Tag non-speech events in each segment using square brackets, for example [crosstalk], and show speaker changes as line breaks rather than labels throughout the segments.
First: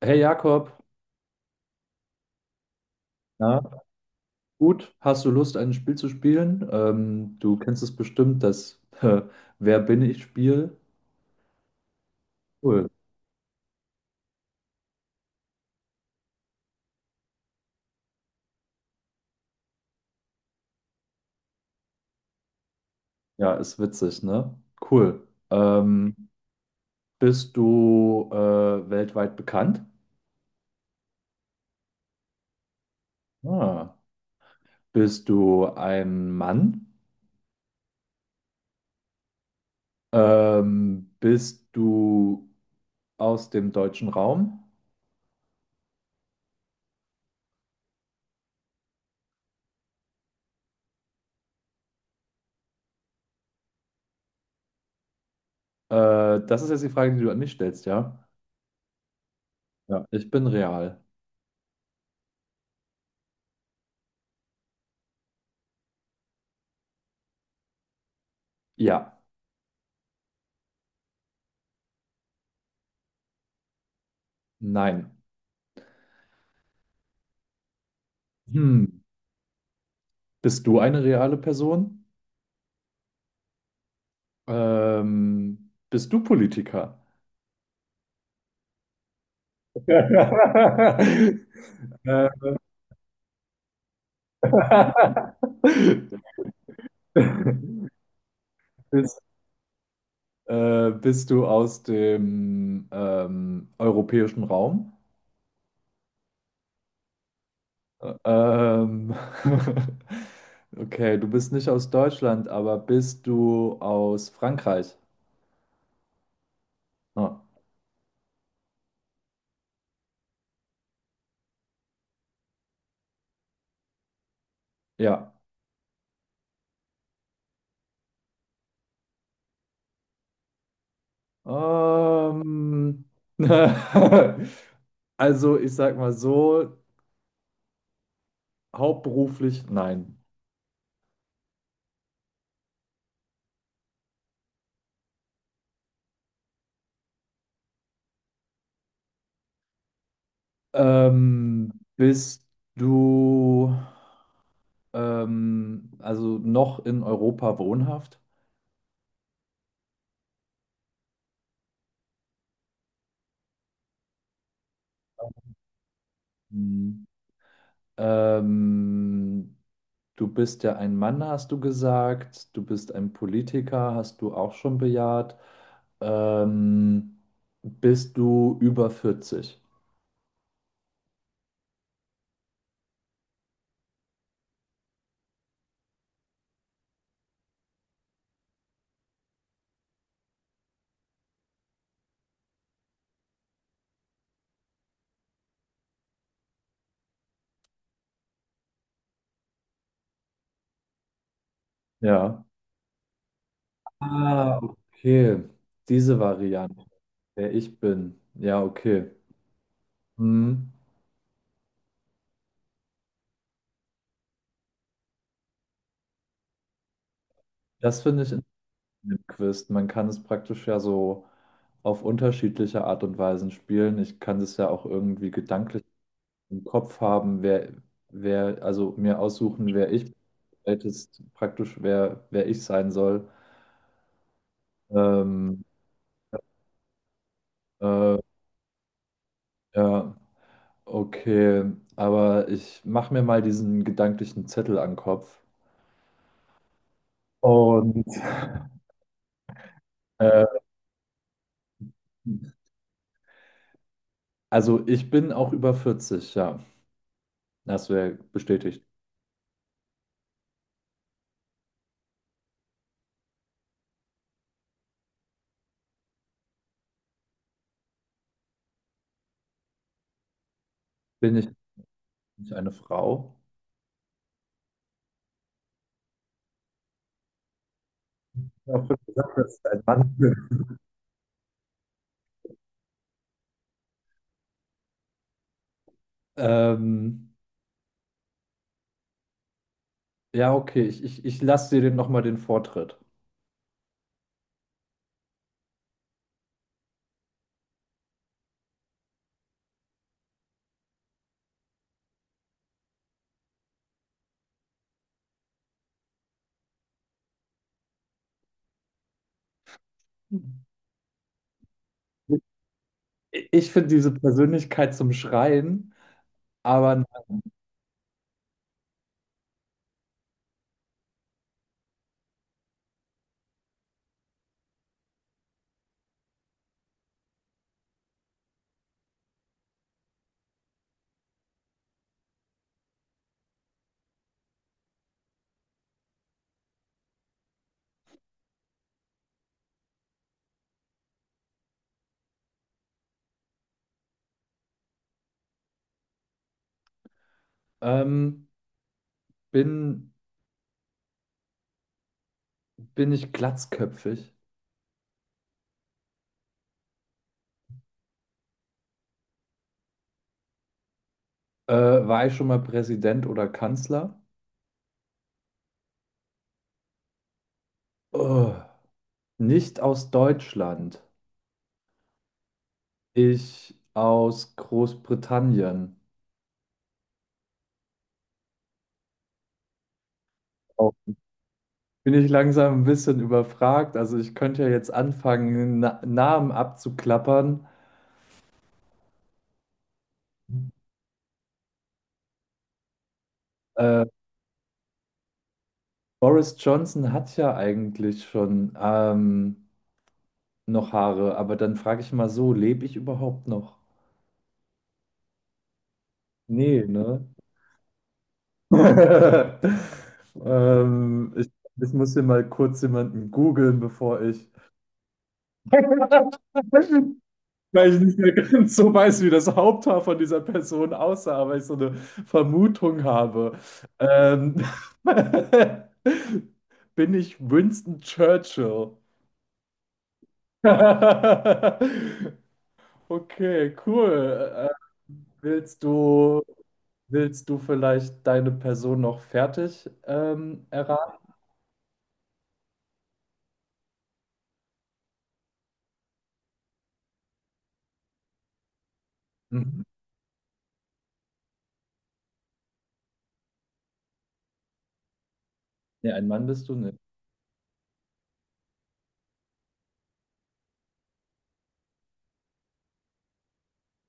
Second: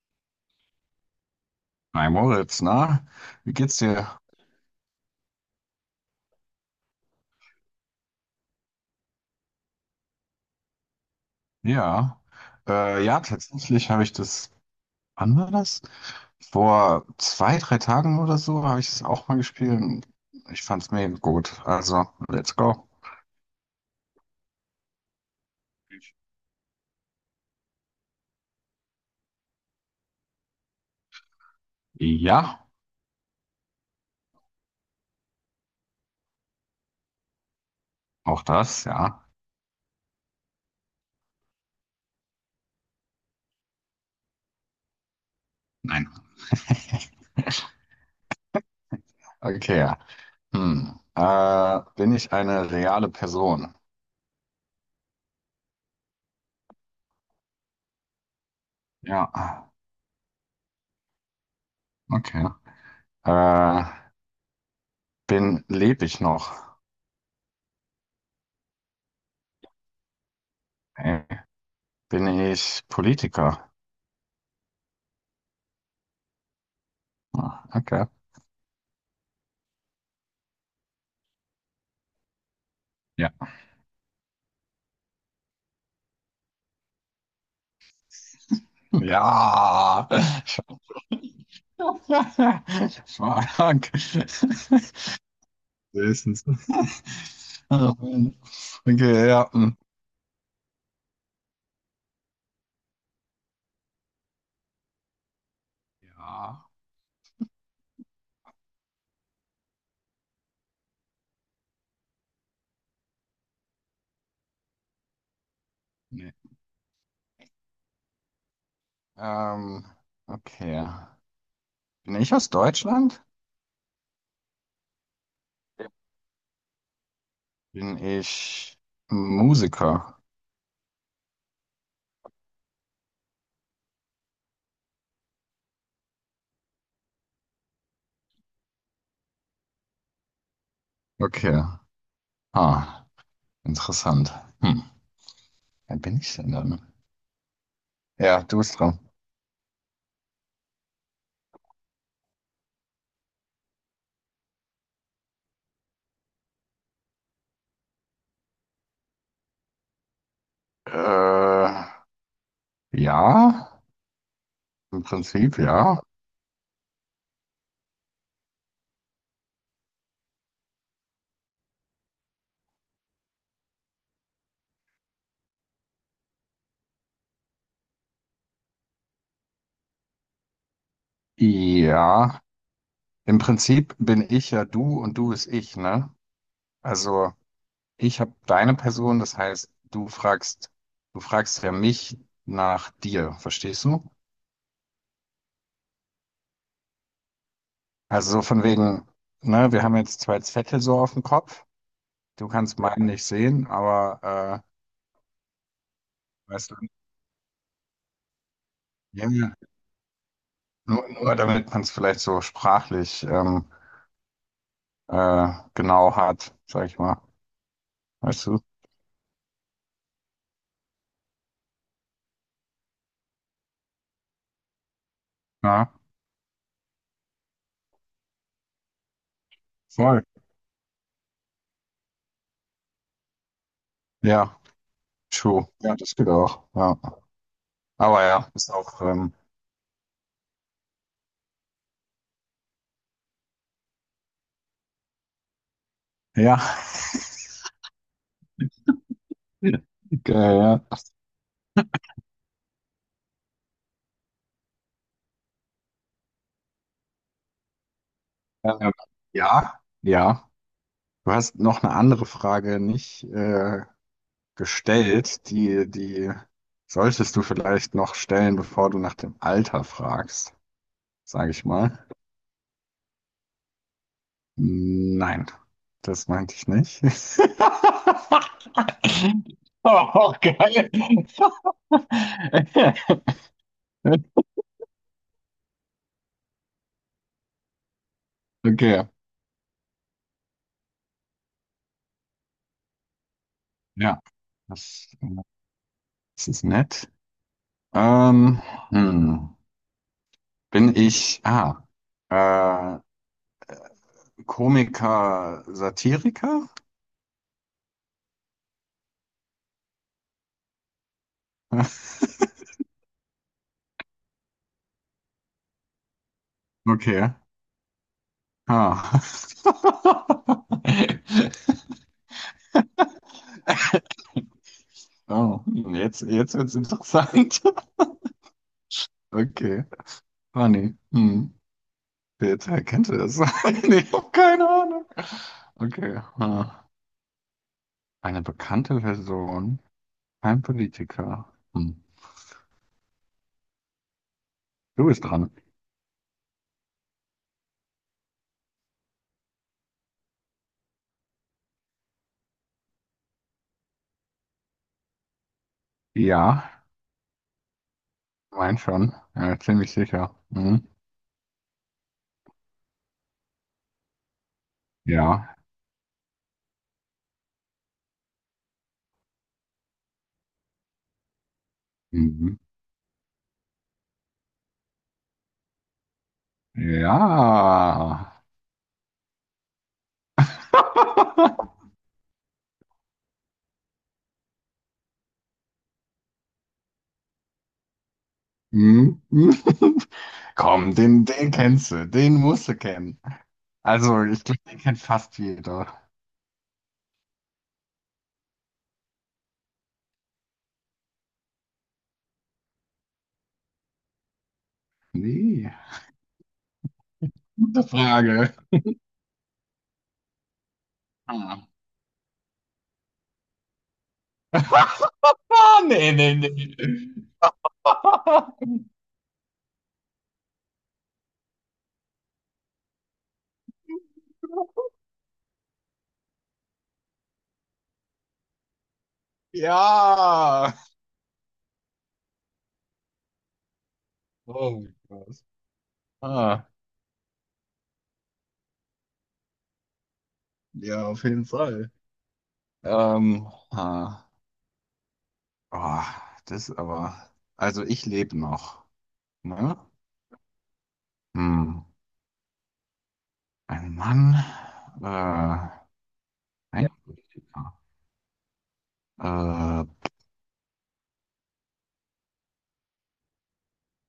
Hey Jakob,
Hi Moritz, na, wie
ja,
geht's dir?
gut, hast du Lust, ein Spiel zu spielen? Du kennst es bestimmt, das [laughs] Wer bin ich Spiel?
Ja,
Cool.
ja, tatsächlich habe ich das, wann war das? Vor zwei, drei Tagen oder so habe ich es auch mal gespielt. Und ich fand's mega gut. Also, let's go.
Ja, ist witzig, ne? Cool. Ähm, bist du weltweit bekannt?
Ja,
Ah. Bist du ein Mann?
auch das, ja.
Bist du aus dem deutschen Raum?
Nein. [laughs] Okay, ja. Hm. Bin ich eine reale Person?
Das ist jetzt die Frage, die du an mich stellst, ja?
Ja,
Ja. Ich bin real.
okay. Äh, Lebe ich noch?
Ja.
Äh, Bin ich Politiker?
Nein.
Ah, okay.
Hm. Bist du eine reale Person? Bist du Politiker?
Ja. [laughs]
[laughs]
Fuck.
Äh,
Höchstens.
bist,
Okay, ja. Hm.
bist du aus dem europäischen Raum?
Ja.
Ähm, [laughs] okay, du bist nicht aus Deutschland, aber bist du aus Frankreich?
Nee.
Ah,
Ähm, okay. Bin ich aus Deutschland?
ja.
Ja. Bin ich Musiker?
Ähm, [laughs] also ich sag mal so, hauptberuflich? Nein.
Okay. Ah, interessant. Hm. Wer bin ich denn dann? Ja, du bist dran.
Bist du also noch in Europa wohnhaft?
Äh, ja, im Prinzip ja.
Hm. Ähm, du bist ja ein Mann, hast du gesagt. Du bist ein Politiker, hast du auch schon bejaht. Ähm, bist du über 40?
Ja, im Prinzip bin ich ja du und du ist ich, ne? Also ich habe deine Person, das heißt, du fragst ja mich nach dir, verstehst du? Also so von wegen, ne, wir haben jetzt zwei Zettel so auf dem Kopf.
Ja.
Du kannst meinen nicht sehen,
Ah,
aber
okay. Diese
weißt du,
Variante, wer ich bin. Ja, okay.
ja, ja.
Hm.
Nur damit man es vielleicht so sprachlich genau hat, sag ich mal.
Das finde ich in
Weißt du?
dem Quiz. Man kann es praktisch ja so auf unterschiedliche Art und Weisen spielen. Ich kann es ja auch irgendwie gedanklich
Ja,
im Kopf haben, also mir aussuchen, wer ich bin.
voll.
Ältest praktisch, wer ich sein soll.
Ja,
Ähm,
true. Ja, das geht auch. Ja.
äh,
Aber ja, ist auch.
ja, okay. Aber ich mache mir mal diesen gedanklichen Zettel an den Kopf.
Ja,
Und
[laughs] geil,
[laughs]
ja.
also ich bin auch über 40, ja. Das wäre bestätigt.
Ähm, Ja, ja. Du hast noch eine andere Frage nicht gestellt, die solltest du vielleicht noch stellen, bevor du nach dem Alter fragst,
Bin ich
sage ich mal.
nicht eine Frau?
Nein, das meinte ich nicht. [laughs]
Ich habe gesagt, dass ich ein Mann
Oh,
bin.
geil. [laughs]
Ähm,
Okay,
ja, okay. Ich lasse dir den nochmal den Vortritt.
ja, das, das ist nett. Ähm, hm. Bin ich, ah, äh, Komiker, Satiriker? [laughs]
Ich finde diese Persönlichkeit zum Schreien, aber
Okay.
nein.
Ah. [laughs] Oh, hm, jetzt wird's interessant. [laughs] Okay. Funny. Hm. Wer kennt das? [laughs] Nee, ich hab keine Ahnung. Okay. Ah. Eine bekannte Person. Kein Politiker. Hm. Du bist dran.
Ähm, bin, bin ich glatzköpfig?
Ja, mein schon. Ja, ziemlich sicher. Hm.
War ich schon mal Präsident oder Kanzler?
Ja.
Oh, nicht aus Deutschland.
Mhm.
Ich aus Großbritannien.
Ja. [laughs]
Bin ich langsam ein bisschen überfragt. Also ich könnte ja jetzt anfangen, Namen abzuklappern.
Hm, [laughs] komm, den kennst du, den musst du kennen.
Äh,
Also, ich glaube, den kennt fast jeder.
Boris Johnson hat ja eigentlich schon noch Haare, aber dann frage ich mal so, lebe ich überhaupt noch?
Nee,
Nee, ne?
gute Frage.
[laughs] ähm, ich,
Ah,
ich muss hier mal kurz jemanden googeln, bevor ich
[laughs] ah nee, nee, nee.
[laughs] weil ich nicht mehr ganz
[laughs]
so weiß, wie das Haupthaar von dieser Person aussah, aber ich so eine Vermutung habe. Ähm, [laughs] bin ich Winston Churchill?
Ja.
[laughs] Okay, cool.
Oh mein Gott.
Willst du,
Ah,
willst du vielleicht deine Person noch fertig
ja, auf
erraten?
jeden Fall. Ähm, ah, oh, das aber. Also ich lebe noch. Ne?
Mhm.
Hm. Ein Mann. Äh,
Nee, ein Mann bist du
ein
nicht.
Politiker. Äh,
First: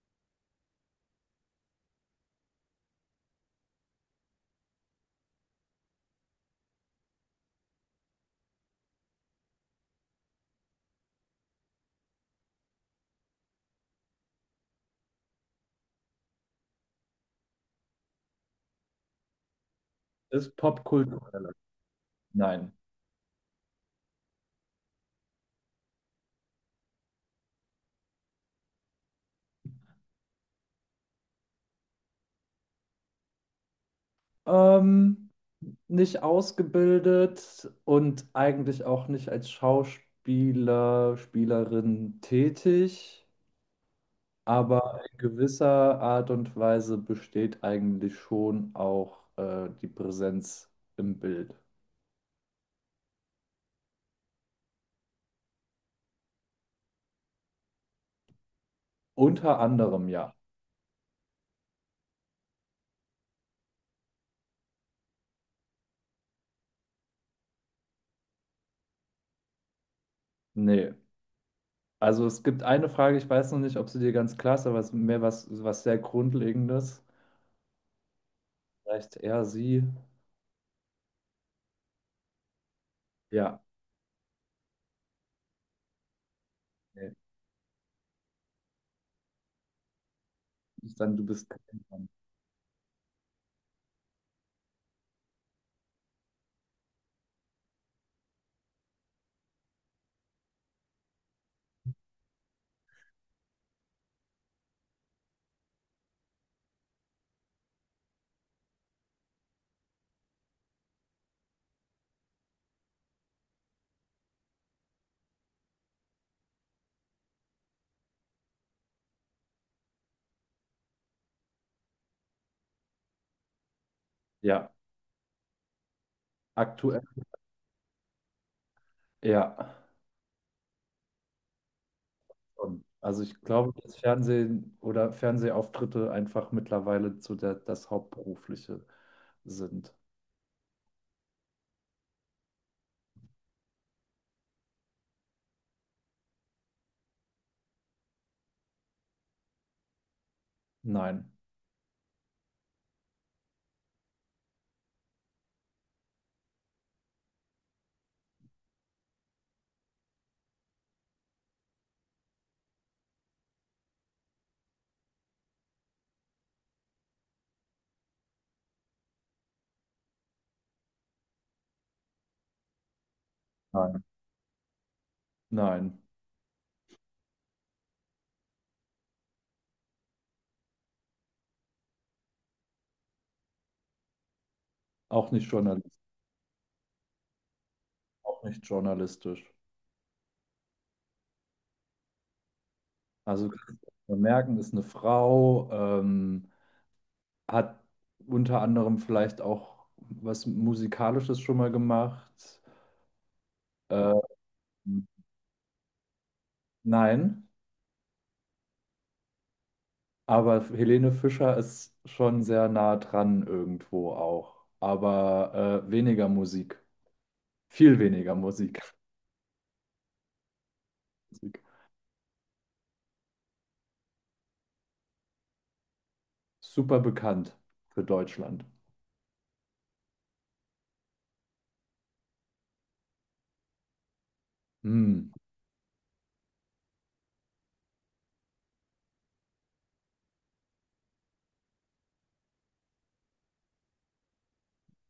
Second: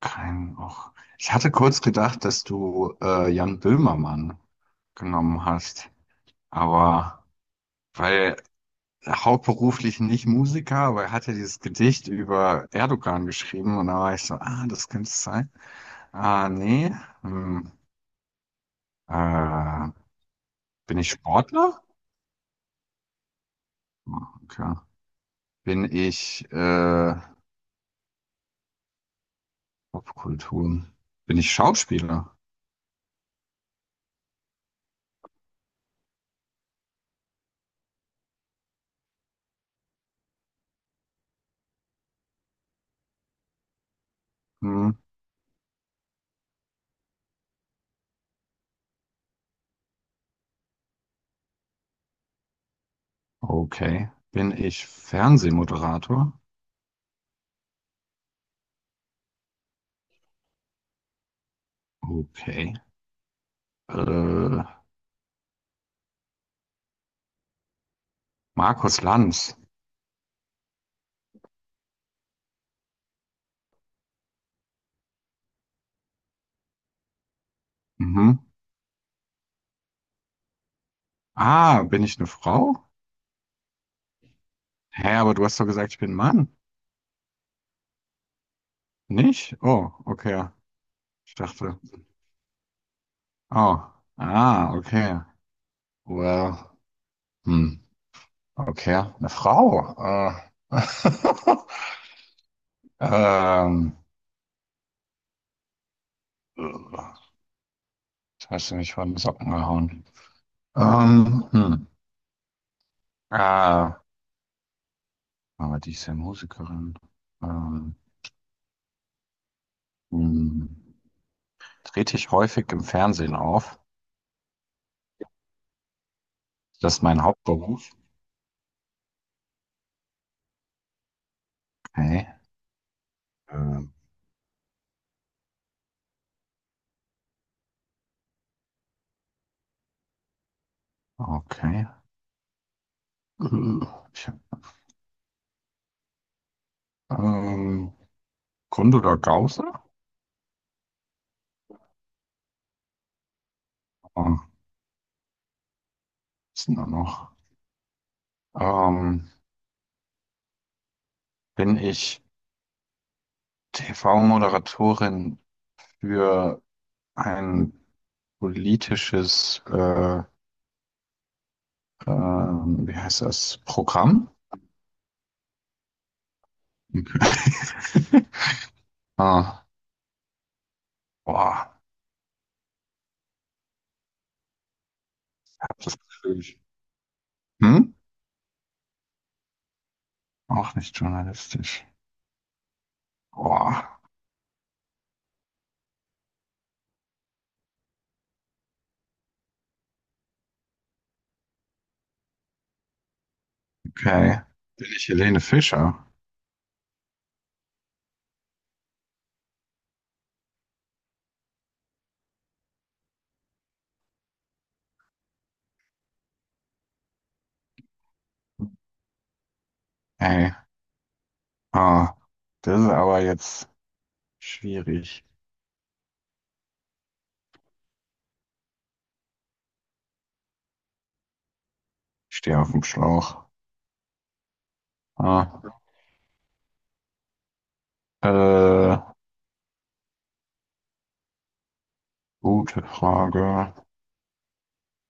Kein auch ich hatte kurz gedacht, dass du Jan Böhmermann genommen hast, aber weil hauptberuflich nicht Musiker, aber er hatte dieses Gedicht über Erdogan geschrieben und da war ich so, ah, das könnte es sein. Ah, nee. Hm, äh,
Ist
Bin ich
popkulturell.
Sportler?
Nein.
Ah, okay. Bin ich Popkultur? Bin ich Schauspieler?
Ähm, nicht ausgebildet und eigentlich auch nicht als Schauspieler, Spielerin tätig,
Hm,
aber in gewisser Art und Weise besteht eigentlich schon auch die Präsenz im Bild.
okay. Bin ich Fernsehmoderator?
Unter anderem ja.
Okay. Äh, Markus Lanz.
Nee. Also es gibt eine Frage, ich weiß noch nicht, ob sie dir ganz klar ist, aber es ist mehr was, was sehr Grundlegendes.
Mhm.
Vielleicht er, sie.
Ah, bin ich eine Frau?
Ja.
Hä, aber du hast doch gesagt, ich bin ein Mann.
Nee.
Nicht? Oh, okay.
Ist dann du
Ich
bist kein
dachte.
Mann.
Oh. Ah, okay. Well. Hm. Okay. Eine Frau. Äh. [laughs] ähm. Jetzt hast du mich von den Socken gehauen. Ähm. Hm. Ah. Aber die ist ja Musikerin. Ähm. Hm. Trete ich häufig im Fernsehen auf?
Ja.
Das
Aktuell.
ist mein Hauptberuf.
Ja.
Okay.
Schon. Also ich glaube,
Ähm.
dass Fernsehen oder Fernsehauftritte einfach mittlerweile zu der, das Hauptberufliche sind.
Okay. Äh, Ich, ähm, Grund oder Gause?
Nein,
Ah, was ist denn da noch? Ähm, Bin ich TV-Moderatorin für ein politisches, wie heißt das,
nein,
Programm?
nein.
Okay. [laughs] Ah, boah,
Auch nicht
das
Journalist,
ist natürlich. Hm?
auch nicht journalistisch.
Auch nicht journalistisch.
Also
Boah,
wir merken, ist eine Frau, ähm, hat unter anderem vielleicht auch was Musikalisches schon mal gemacht. Ähm,
okay. Bin ich Helene Fischer?
nein, aber Helene Fischer ist schon sehr nah dran irgendwo auch, aber weniger Musik. Viel weniger Musik.
Ey,
Musik.
ah, das ist aber jetzt schwierig.
Super bekannt für Deutschland.
Stehe auf dem Schlauch.
Hm.
Ah, äh, gute Frage.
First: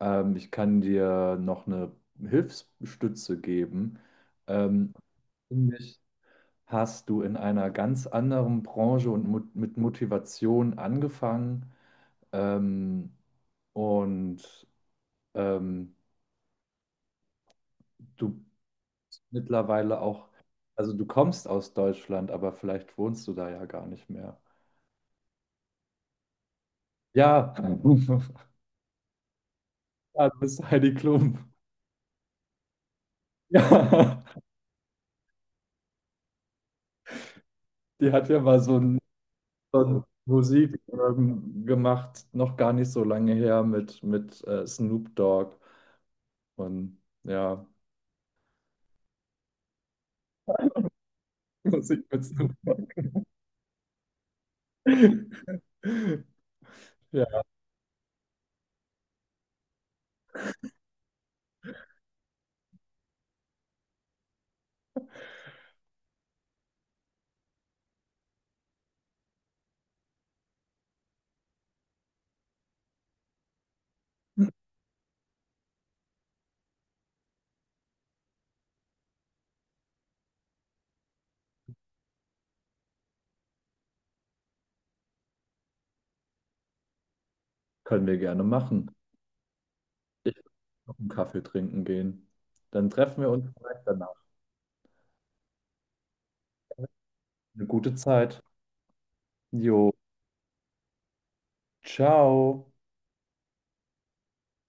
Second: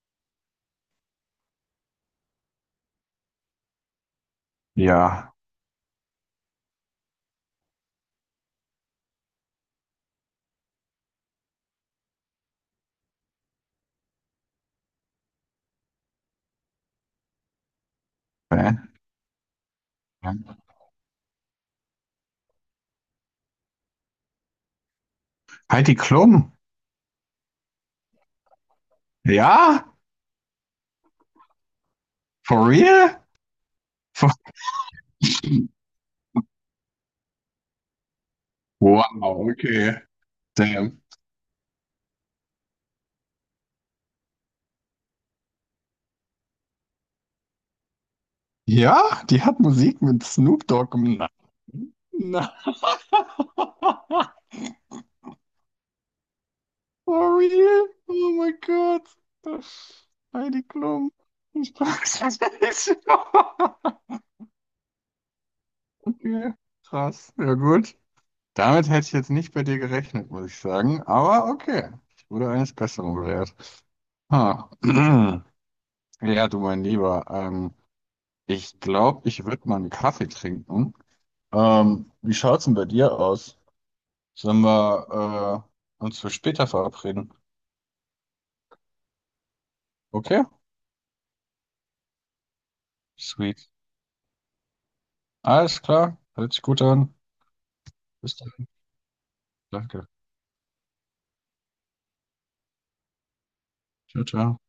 Ich kann dir noch eine Hilfsstütze geben. Ähm,
Ja.
Nämlich hast du in einer ganz anderen Branche und mo mit Motivation angefangen ähm, und ähm, du
Hä?
mittlerweile auch, also du kommst aus Deutschland, aber vielleicht wohnst du da ja gar nicht mehr.
Heidi Klum.
Ja, [laughs]
Ja?
ja du bist Heidi Klum.
For real?
[laughs] Ja.
For
Die hat ja mal
wow,
so
okay.
ein Musik
Damn.
gemacht, noch gar nicht so lange her mit Snoop Dogg und ja,
Ja, die hat Musik mit Snoop Dogg gemacht.
[laughs] Musik mit Snoop
Na.
Dogg.
[laughs]
[laughs]
For
Ja,
real? Oh mein Gott. Heidi Klum. [laughs] Ich weiß es nicht. [laughs] Okay, krass. Ja gut. Damit hätte ich jetzt nicht bei dir gerechnet, muss ich sagen. Aber okay, ich wurde eines Besseren belehrt. Ha. [clears throat] Ja, du mein Lieber, ich glaube, ich würde mal einen Kaffee trinken. Wie schaut's denn bei dir aus? Sollen wir uns für später verabreden?
können wir gerne machen. Ich
Okay,
will noch einen Kaffee trinken gehen. Dann treffen wir uns
sweet.
vielleicht danach.
Alles klar, hört sich gut an.
Eine gute
Bis
Zeit.
dann.
Jo,
Danke.
ciao.
Ciao, ciao.